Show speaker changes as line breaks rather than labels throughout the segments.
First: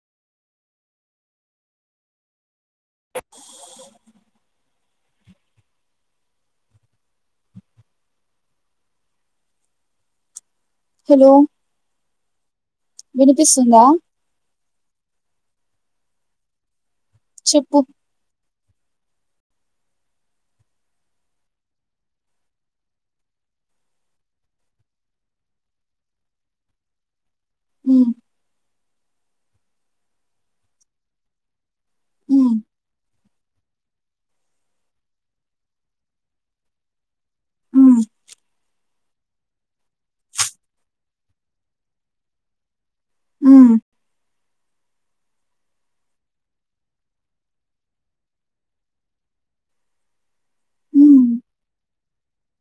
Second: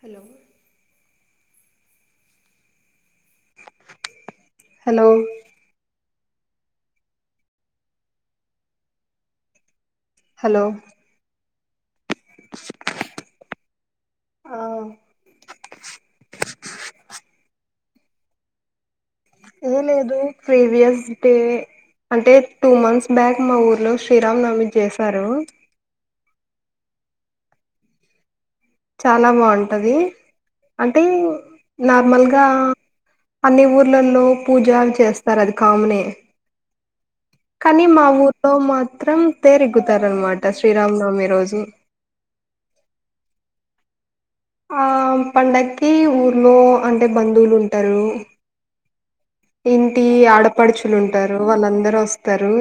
Hello hello hello
hello వినిపిస్తుందా
ఆ
చెప్పు
ఏం లేదు ప్రీవియస్ డే అంటే టూ మంత్స్ బ్యాక్ మా ఊర్లో శ్రీరామ్ నమి చేశారు
హ్మ్మ్
చాలా బాగుంటది అంటే నార్మల్గా
ఉమ్
అన్ని ఊర్లలో పూజలు చేస్తారు అది కామనే కానీ
ఉమ్
మా ఊర్లో మాత్రం తేరి ఇగ్గుతారనమాట శ్రీరామనవమి రోజు
అ
ఆ పండగకి ఊర్లో అంటే బంధువులు ఉంటారు ఇంటి ఆడపడుచులు
ఉమ్
ఉంటారు వాళ్ళందరూ వస్తారు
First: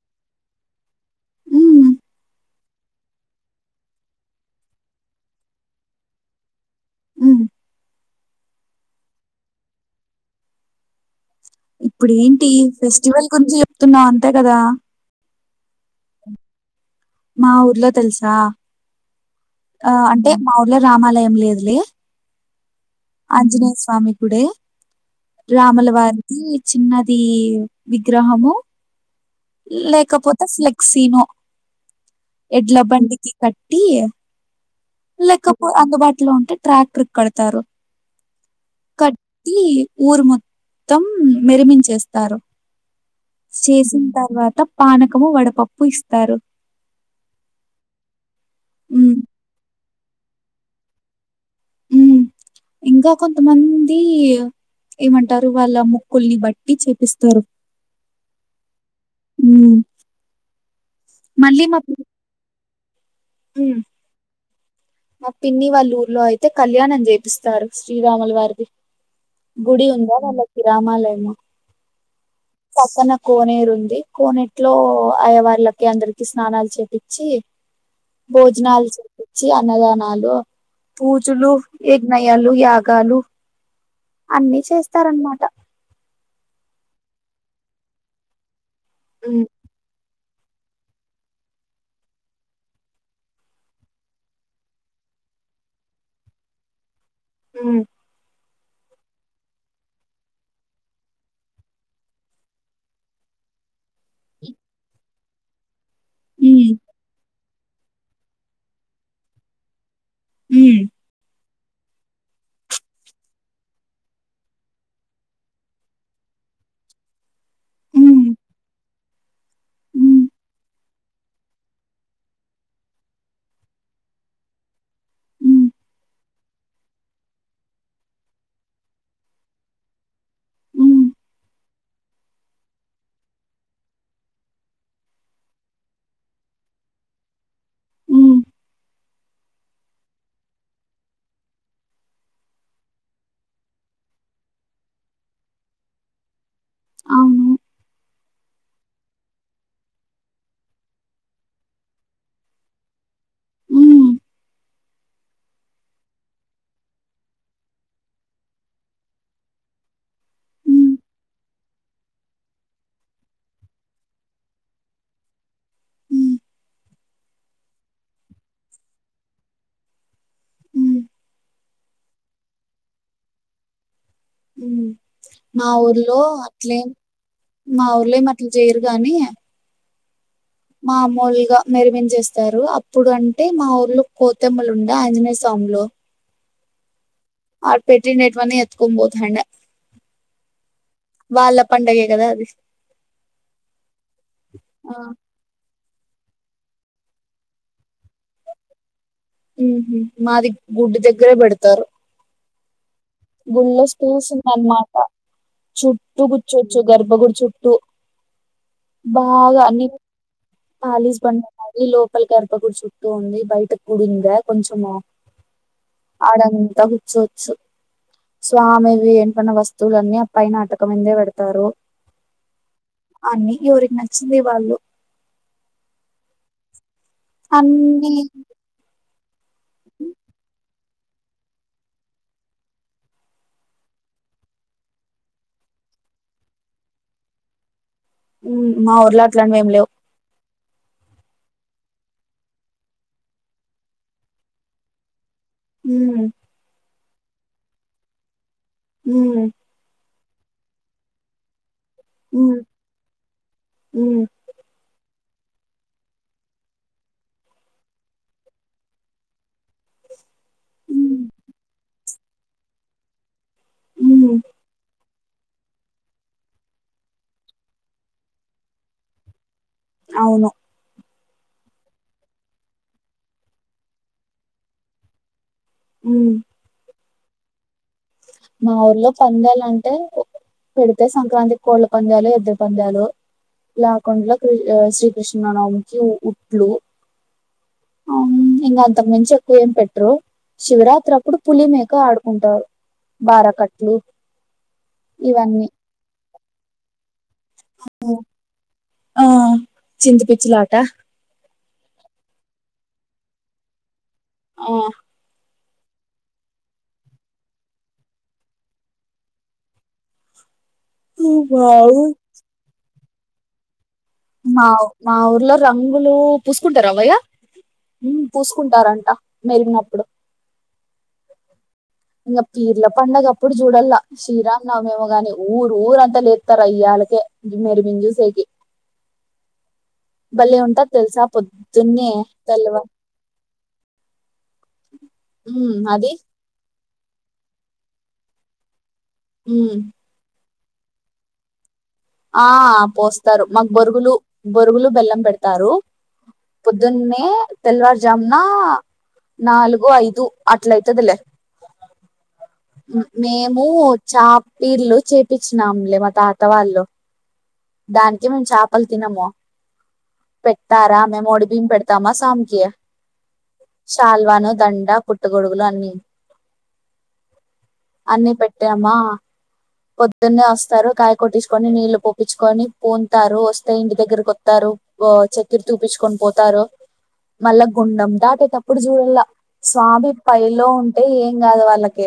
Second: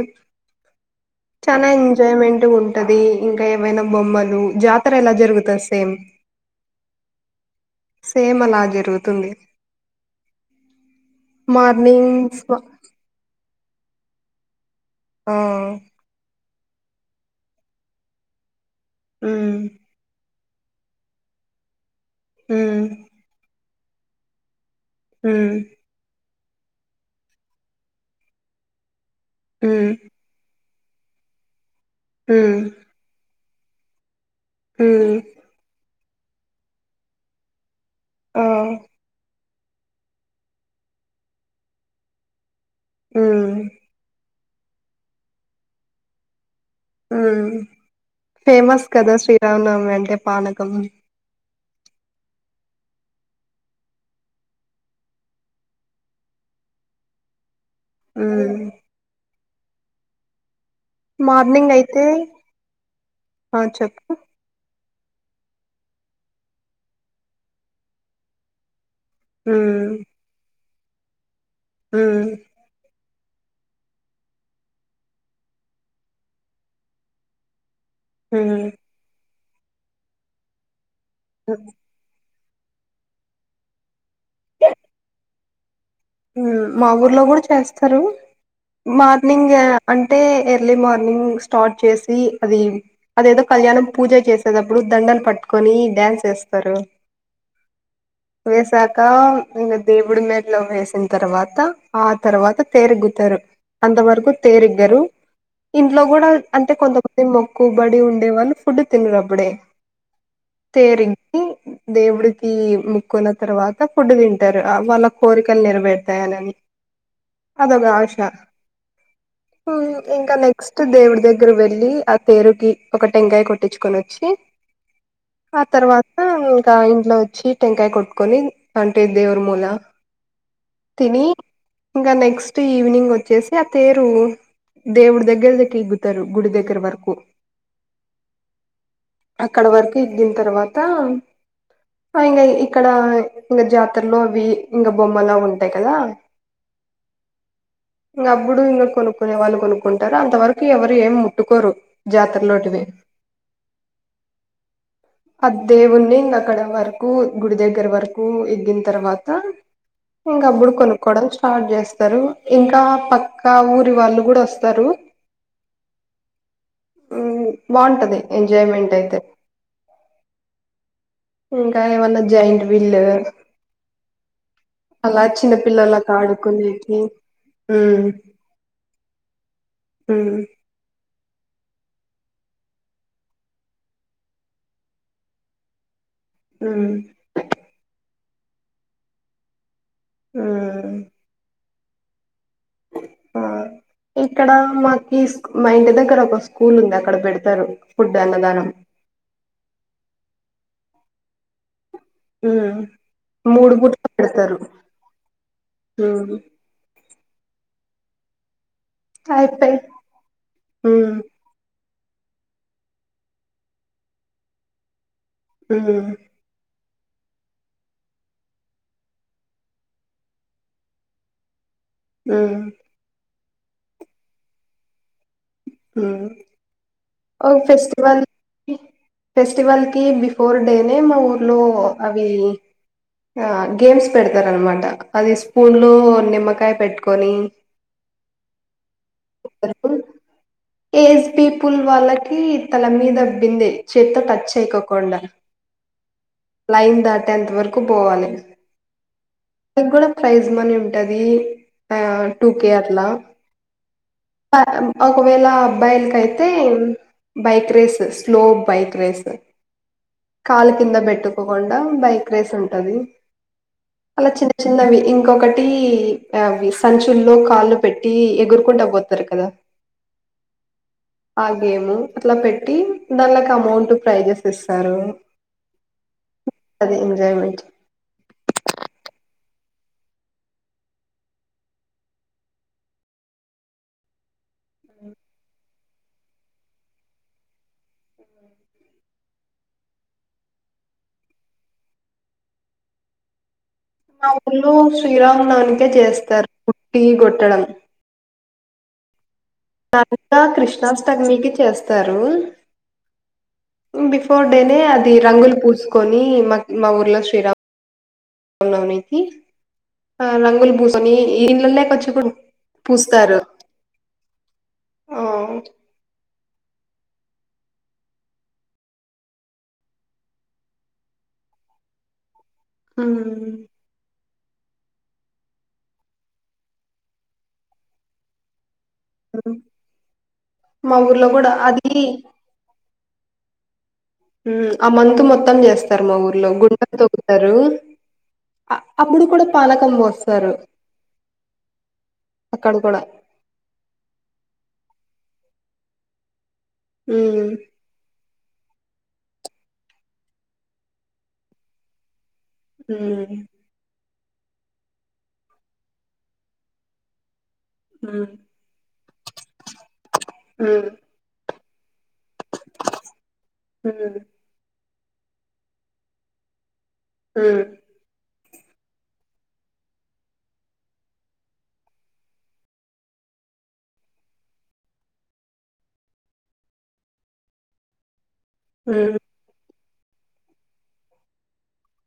చానా
ఉమ్
ఎంజాయ్మెంట్ గా ఉంటది ఇంకా ఏవైనా బొమ్మలు జాతర ఎలా జరుగుతాది సేమ్
హ్మ్మ్
సేమ్ అలా జరుగుతుంది మార్నింగ్
ఇప్పుడేంటి
స్వ
ఫెస్టివల్ గురించి చూపుతున్నా అంతే కదా
ఆ
మా ఊర్లో తెలుసా
హ్మ్మ్
ఆ అంటే మా ఊర్లో రామాలయం లేదులే
హుమ్మ్
ఆంజనేయ స్వామి కూడే రాములవారి ఈ చిన్నది విగ్రహము
ఉమ్
లేకపోతే క్సీనో
ఉమ్
ఎడ్లా బండికి కట్టీ
ఉమ్
లేకపో అంగ్ బాట్ ఇంట్లో ఉంటే ట్రాక్టర్క్ కడతారు.
ఆ
ఈ ఊరు మొత్తం మెరమించేస్తారు.
ఉమ్
చేేసింతర్వాత్ త్త పానకము వడపప్పు ఇస్తారు.
హ్మ్ ఫేమస్ కదా
హ్మ్.
శ్రీరామ్ నవమి అన్ ఎ పానకం
ఉ ఇంకా కొంతమంది ఏమంటారు వాళ్ళ ముక్కుల్ని బట్టి చేపిస్తారు.
ఊ
ఊ
మార్నింగ్ అయితే ఆ
హ్మ్.
చెప్పు
మా పిన్ని వాళ్ళూర్ల్లో అయితే కళ్యాణం చేపిస్తారు శ్రీరాముల వారిది గుడి
ఉమ్
ఉందా వాళ్ళక్ రామాలయమా
హ్మ్
పక్కన కోనేరు ఉంది. కోనేట్లో అయ్య వాళ్ళకి అందరికి స్నానాలు చేపించి
ఉమ్
భోజనాలు చేపిన్ చి అన్నదానాలు పూజులు ఎజ్ఞై యాలు యాగాలు అన్ని చేస్తారన్మాట
హ్మ్ మా ఊర్లో కూడా చేస్తారు.
హ్మ్.
మార్నింగే అన్ టే ఎర్లీ మార్నింగ్ స్టార్ట్ చేసి అది అదేదో కళ్యాణం పూజ చేసేటప్పుడు దండను పట్టుకొని డ్యాన్స్ చేస్తారు.
హ్మ్
వేసాక ఇంగ దేవుడు మేడలో వాస్ దాంతర్వాత ఆ తర్వాత తేరుగుత్తరు. అంతవరకు తేరిగ్గరు. ఇంట్లో కూడా
హ్మ్.
అంటే కొంత మంది మొ కుబడి ఉండే వాళ్ళు ఫుడ్ తినరు అప్పుడే.
హ్మ్.
తేరి గి దేవుడికి ముక్కున్న తర్వాత ఫుడ్ తింటారు ఆ వాళ్ళ కోరికలు నెరవేర్ వెత్తాలని అదోక ఆశ
హ్మ్.
ఊ
హ్మ్.
ఇంకా నెక్స్ట్ దేవుడి దగ్గర వెళ్ళి ఆ తేరుకి ఒక టెంకాయ కొట్టించుకొని వచ్చి ఆ
హ్మ్.
తర్వాత ఇంకా ఇంట్లోచ్చి టెంకాయ కొట్టుకొని అంటే దేవుడి ముంద
హ్మ్.
తిని ఇంకా నెక్స్ట్ ఈవినింగ్ వచ్చేసి ఆ తేరు దేవుడి దగ్గరదికి తరు గుడి దగ్గర వరకు
ఉమ్
అక్కడ వరకు ఎగ్గిన తర్వాత ఫైన్గా ఇక్కడ ఇంగ జాతరలో అవి ఇంక బొమ్మలా ఉం టయ్ కదా
అవును
ఇంగ అప్పుడు ఇగ కొనుక్కునే వాళ్ళు కొనుక్కుంటారు అంతవరకు ఎవరు ఏం ముట్టుకోరు జాతరలోటివి
హ్మ్.
అ దేవుణ్ణి ఇంగ అక్కడ వరకు గుడి దగ్గర వరకు ఎగ్గిన తర్వాత ఇంకాప్పుడు
హ్మ్.
కొనుక్కోవడం స్టార్ట్ చేస్తారు ఇంకా పక్కా ఊరి వాళ్ళు కూడా వస్తారు
హ్మ్.
బాగుంటది ఎంజాయ్మెంట్ అయితే
హ్మ్.
ఇంకా ఏమన్నా జైంట్ విల్
మా ఊర్లో అట్లేం
ఆడుకునేకి
మా ఊర్లో ఏమి అట్లా చేయరు గానీ
మ్మ్
మామూలుగా మెరుమించేస్తారు అప్పుడు అంటే మా ఊర్లో కోతిమ్మలు ఉండే ఆంజనేయ స్వాములు
ఉమ్
ఆ పెట్టినేటివన్ని ఎత్తుకొని పోతాండే
ఉమ్
వాళ్ళ పండగే కదా అది
ఆ ఇక్కడ
ఆ!
మాకిస్ మా ఇంటి దగ్ గ్గర ఒక స్కూల్ ఉంది అక్కడ పెడతారు ఫుడ్ అన్నదానం
మాది గుడి దగ్గరే పెడతారు
ఊహూ
గుళ్ళొ స్పేస్ ఉందన్నమాట చుట్టూ
ఉమ్
కూర్చోచ్చు గర్భ గుడ్ చుట్టూ బాగా
అయిపోయి
అని
ఉమ్
పాలీస్ బండ ఈ లోపలి గర్భగుడి చుట్టూ ఉంది బయట కుడింది కొంచము
హ్మ్
ఆడంతం చొచ్చు స్వామివి ఏంటన్న వస్తువులన్నీ అ పైన అటకం మీందే పెడతారు
మ్మ్
అన్ని ఎవరికి నచ్చింది వాళ్ళు
ఉమ్ ఓ
అన్ని
ఫెస్టివల్ ఫెస్టివల్కి బిఫోర్ డే టే మా ఊర్లో అవి ఆ గేమ్స్ పెడతారు అనమాట అది స్పూన్ లో నిమ్మకాయ పెట్టుకొని
మా ఊర్లా అట్లాంటి ఏమి లేవు
ఏజ్ పీపుల్ వాళ్ళకి తల మీద బిందే చేత్తో టచ్ చేయకోకుండా
మ్మ్
లైన్ దాటేంత వరకు పోవాలి.
ఉమ్
దానికి కూడా ప్రైజ్ మనీ ఉంటది. టూ
ఉమ్
కే అట్లా
ఉమ్
ఒకవేళ అబ్బాయిలకయితే bike race slow bike race కాలు కింద
ఉమ్
పెట్టుకోకుండా బైక్ రేస్ ఉంటుంది. అలా
ఉమ్
చిన్న చిన్నవి ఇంకొకటి ఆవి సంచుల్లో కాళ్ళు పెట్టి ఎగురుకుంటా పోతారు కదా.
అవును
ఆ గేము అట్లా పెట్టి దానిలోకి అమౌంట్ ప్రైజెస్ ఇస్తారు.
ఉ
ఎంజాయ్మెంట్.
మా ఊర్లో పందాలు అంటే పెడితే సంక్రాంతికి కోళ్ళ పందాలు ఎద్దు పందాలు లేకుండా. క శ్రీకృష్ణనది ఉట్లు ఆ ఇంకా అంతకు మించి ఎక్కువ ఏం పెట్టరు. శివరాత్రి అప్పుడు పులి మేక ఆడుకుంటారు. బారా కట్ట
మా ఉల్లో శ్రీరామనవమికె చేస్తారు ఉట్టిగొట్టి
అ [inaudible] ఆ పిచ్చిలాట
కృష్ణాస్టమికి చేస్తా తరు. బిఫోర్ డేనే అది రంగుల పూ ఊలోరా రంగు [inaudible] [unintelligible] ని ఇల్లల్లో
వావ్
కొచ్చుకుం [unintelligible] పుస్తారు.
మాఊ మా ఊర్లో రంగులు పూసుకుంటారా వయ్యా పూసుకుంటారంట మెరిగినప్పుడు. ఇకా పీర్ల పండుగప్పుడు
ఉమ్
చూడల్లా. శ్రీరాంనవమేమో గాని ఊరు ఊరంతా లేస్తారు అయ్యళ్ళకే మిరిమింజూసేకి. బలే ఉంటాది
మా
తెల్సా
ఊర్లో కూడా అది
పొద్దున్నే తెల్వ
ఆ మంతు మొత్తం
ఉమ్
చేస్తారు
అది
మా ఊర్లో గు తోక్కుతారు అప్పుడు కూడా
ఉమ్
పానకం బోస్తరు.
ఆ
కూడా
పోస్తారు మాకు బొరుగులు బొరుగులు బెల్లం. పెడతారు. పుదున్నే
ఉమ్
తెల్వార్ జామున. నా నాలుగు ఐదు అట్లయితదలే
ఉమ్
మేము చా పీర్లు చేపచ్చినాంలే మా తాత వాళ్ళు దానికి
ఉమ్
మేము చేపలు తినము
ఉమ్
పెట్టారా మేము ఒడి బీయ తామా సాంకి
ఉమ్
షాల్వాను దండ పుట్టగొడుగులు అన్నీ
ఉమ్
టామా పొద్దున్నే వస్తారు కాయ కొట్టించుకొని నీళ్లు పోపిచ్చుకొని పుంతారు వస్తే ఇంటి దగ్గరకొస్తారు చక్కెర తూపించుకొని పోతారు మళ్ళా గుండెం దాటి అప్పుడు
ఉమ్
చూడల్లా స్వామి పైలో ఉంటే ఏం కాదు వాళ్ళకి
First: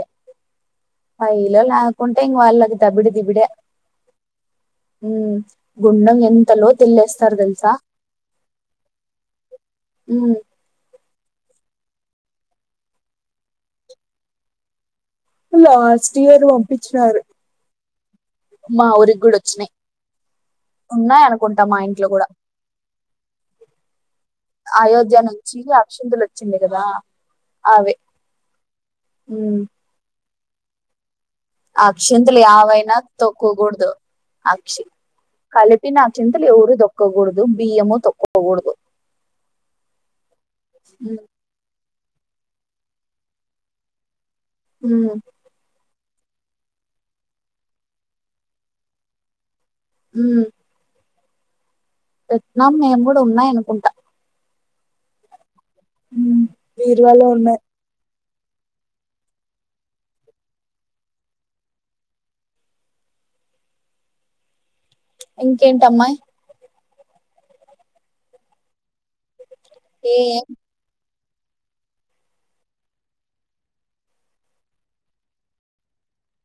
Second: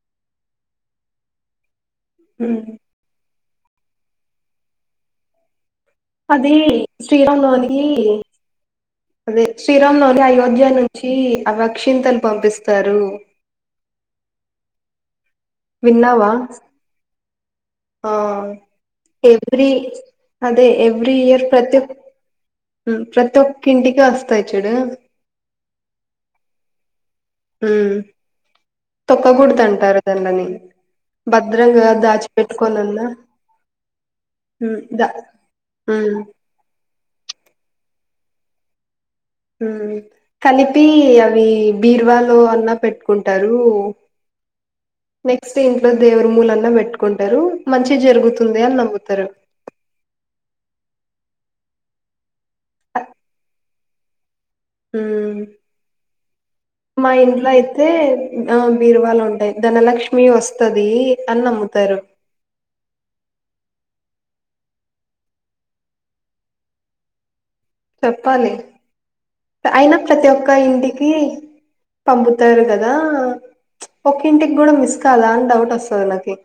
పైలో కుంటే ఇంకా వాళ్ళకి
ఉమ్
దబిడి దిబిడే ఉమ్ గుండం ఎంత
అది
లోతు ఎళ్ళేస్తారు
శ్రీరామ్
తెలుసా
నవమి అదే శ్రీరామ్ నవమీ
ఉమ్
అయోధ్య నుంచి కి అవక్షింతలు పంపిస్తారు
లాస్ట్
విన్నావా
ఇయర్ పంపించినారు
ఆ
మా ఊరికి కూడా
ఎవ్రీ
వచ్చినాయి
అదే ఎవ్రీ
ఉన్నాయి
ఇయర్
అనుకుంటా మా
ప్రత్య
ఇంట్లో కూడా
ప్రతి ఒక్కంటికి వస్తాయి చూడు
అయోధ్య నుంచి అక్షింతలు వచ్చింది కదా అవే ఉమ్
తొక్కకూడదు అంటారు కదా అమని
అక్షింతలు యావైనా తొక్కకూడదు
ఉమ్
అక్షి
దా
కలిపిన
ఉమ్
అక్షింతలు ఎవరు తొక్కకూడదు వద్దు బియ్యము తొక్కకూడదు
ఉమ్ కలిపి
ఉమ్
అవి బీర్వాలో అన్నా పెట్టుకుంటారు
ఉమ్
నెక్స్ట్ ఇంట్లో దేవర్ మూలన్న పెట్టుకుంటారు మంచి జరుగుతుంది అని నమ్ముతారు
ఉమ్ పెట్నాం మేము
అ-
కూడా ఉన్నాయి అనుకుంటా
ఉమ్
ఉమ్.
మా
బీరువాలో
ఇంట్లో
ఉన్నాయి
అయితే ఆ బీరువాలో ఉంటాయి ధనలక్ష్మి వస్తది అని నమ్ముతారు
ఇంకేంటమ్మాయి
చెప్పాలి అయినా
ఏ
ప్రతి ఒక్క ఇంటికి పంపుతారు కదా ఒక ఇంటికి కూడా మిస్ కాదా అని డౌట్ వస్తది నాకి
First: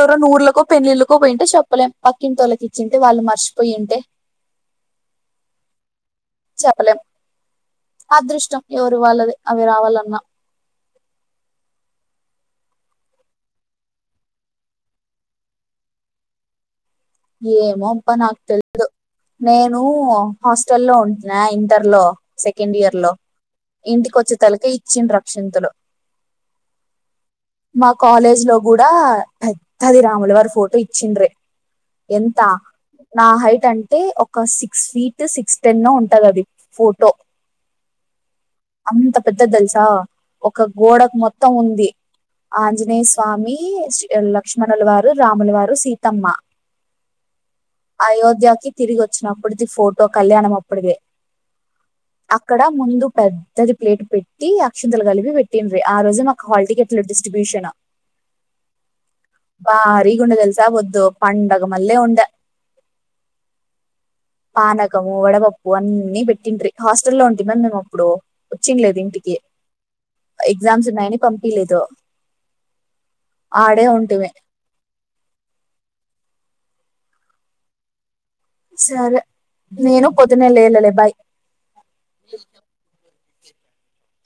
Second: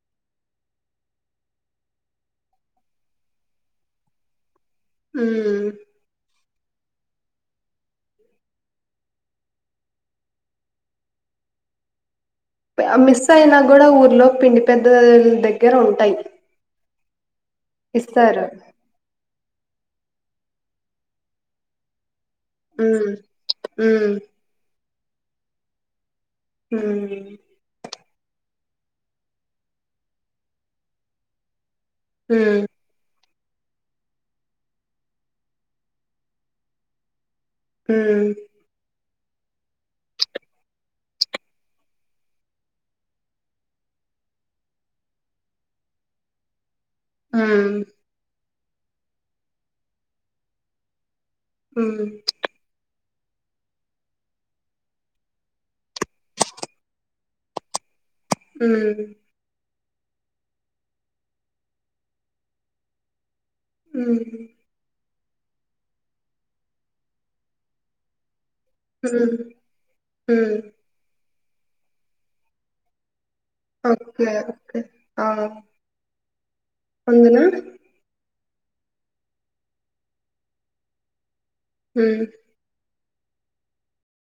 ఎవరన్నా ఊళ్ళకో పెళ్లిళ్లకో పోయింటే చెప్పలేం పక్కింటోళ్ళకి ఇచ్చింటే వాళ్ళు మర్చిపోయింటే
ఉమ్..
చెప్పలేం అదృష్టం ఎవరు వాళ్ళది అవి రావాలన్నా
మిస్ అయినా కూడా ఊర్లో పిండి పెద్ద దగ్గర ఉంటాయి
ఏమోబ్బా నాకు
ఇస్తారు
తెలీదు నేను హాస్టల్ లో ఉంటున్నా ఇంటర్ లో సెకండ్ ఇయర్ లో
ఉమ్
ఇంటికి
ఉమ్
వచ్చే తలకి శ్చిం రక్షంతులు [inaudible]
హుమ్మ్
మా కాలేజ్ లో కూడా పెద్దది రాములు వారి ఫోటో ఇచ్చిండ్రే ఎంత
ఉమ్
నా హైట్ అంటే ఒక సిక్స్ ఫీట్ సిక్స్ టెన్ ఉంటది అది ఫోటో
హుమ్
అంత పెద్దది తెలుసా ఒక గోడకు మొత్తం ఉంది, ఆంజనేయ స్వామి లక్ష్మణుల వారు రాముల వారు సీతమ్మ.
ఉమ్
అయోధ్యాకి తిరిగి వచ్చినప్పుటిది ఫోటో కళ్యాణం అప్పటిదే
ఉమ్
అక్కడ ముందుక్ పెద్దది ప్లేట్ పెట్టి అక్షంతలు కలిపి పెట్టిన్రె ఆ రోజు మాకు హాల్ టికెట్లు డిస్ట్రిబ్యూషన్
ఉమ్
బారీ గుండెతెల్సా వొద్దు పండగమల్లె ఉండ
ఉమ్మ్
వడపప్పు అన్ని పెట్టిండ్రీ హాస్టలో ఉంటే మే మేము అప్పుడు వచ్చింలేదు ఇంటికి
ఉమ్ ఉమ్
ఎగ్జామ్స్ ఉన్నాయని పంపి ఏదో [inaudible]
ఓకే ఓకే ఆ అవునా
సరే నేను పొద్దున్న లేలలే బాయ్
హుమ్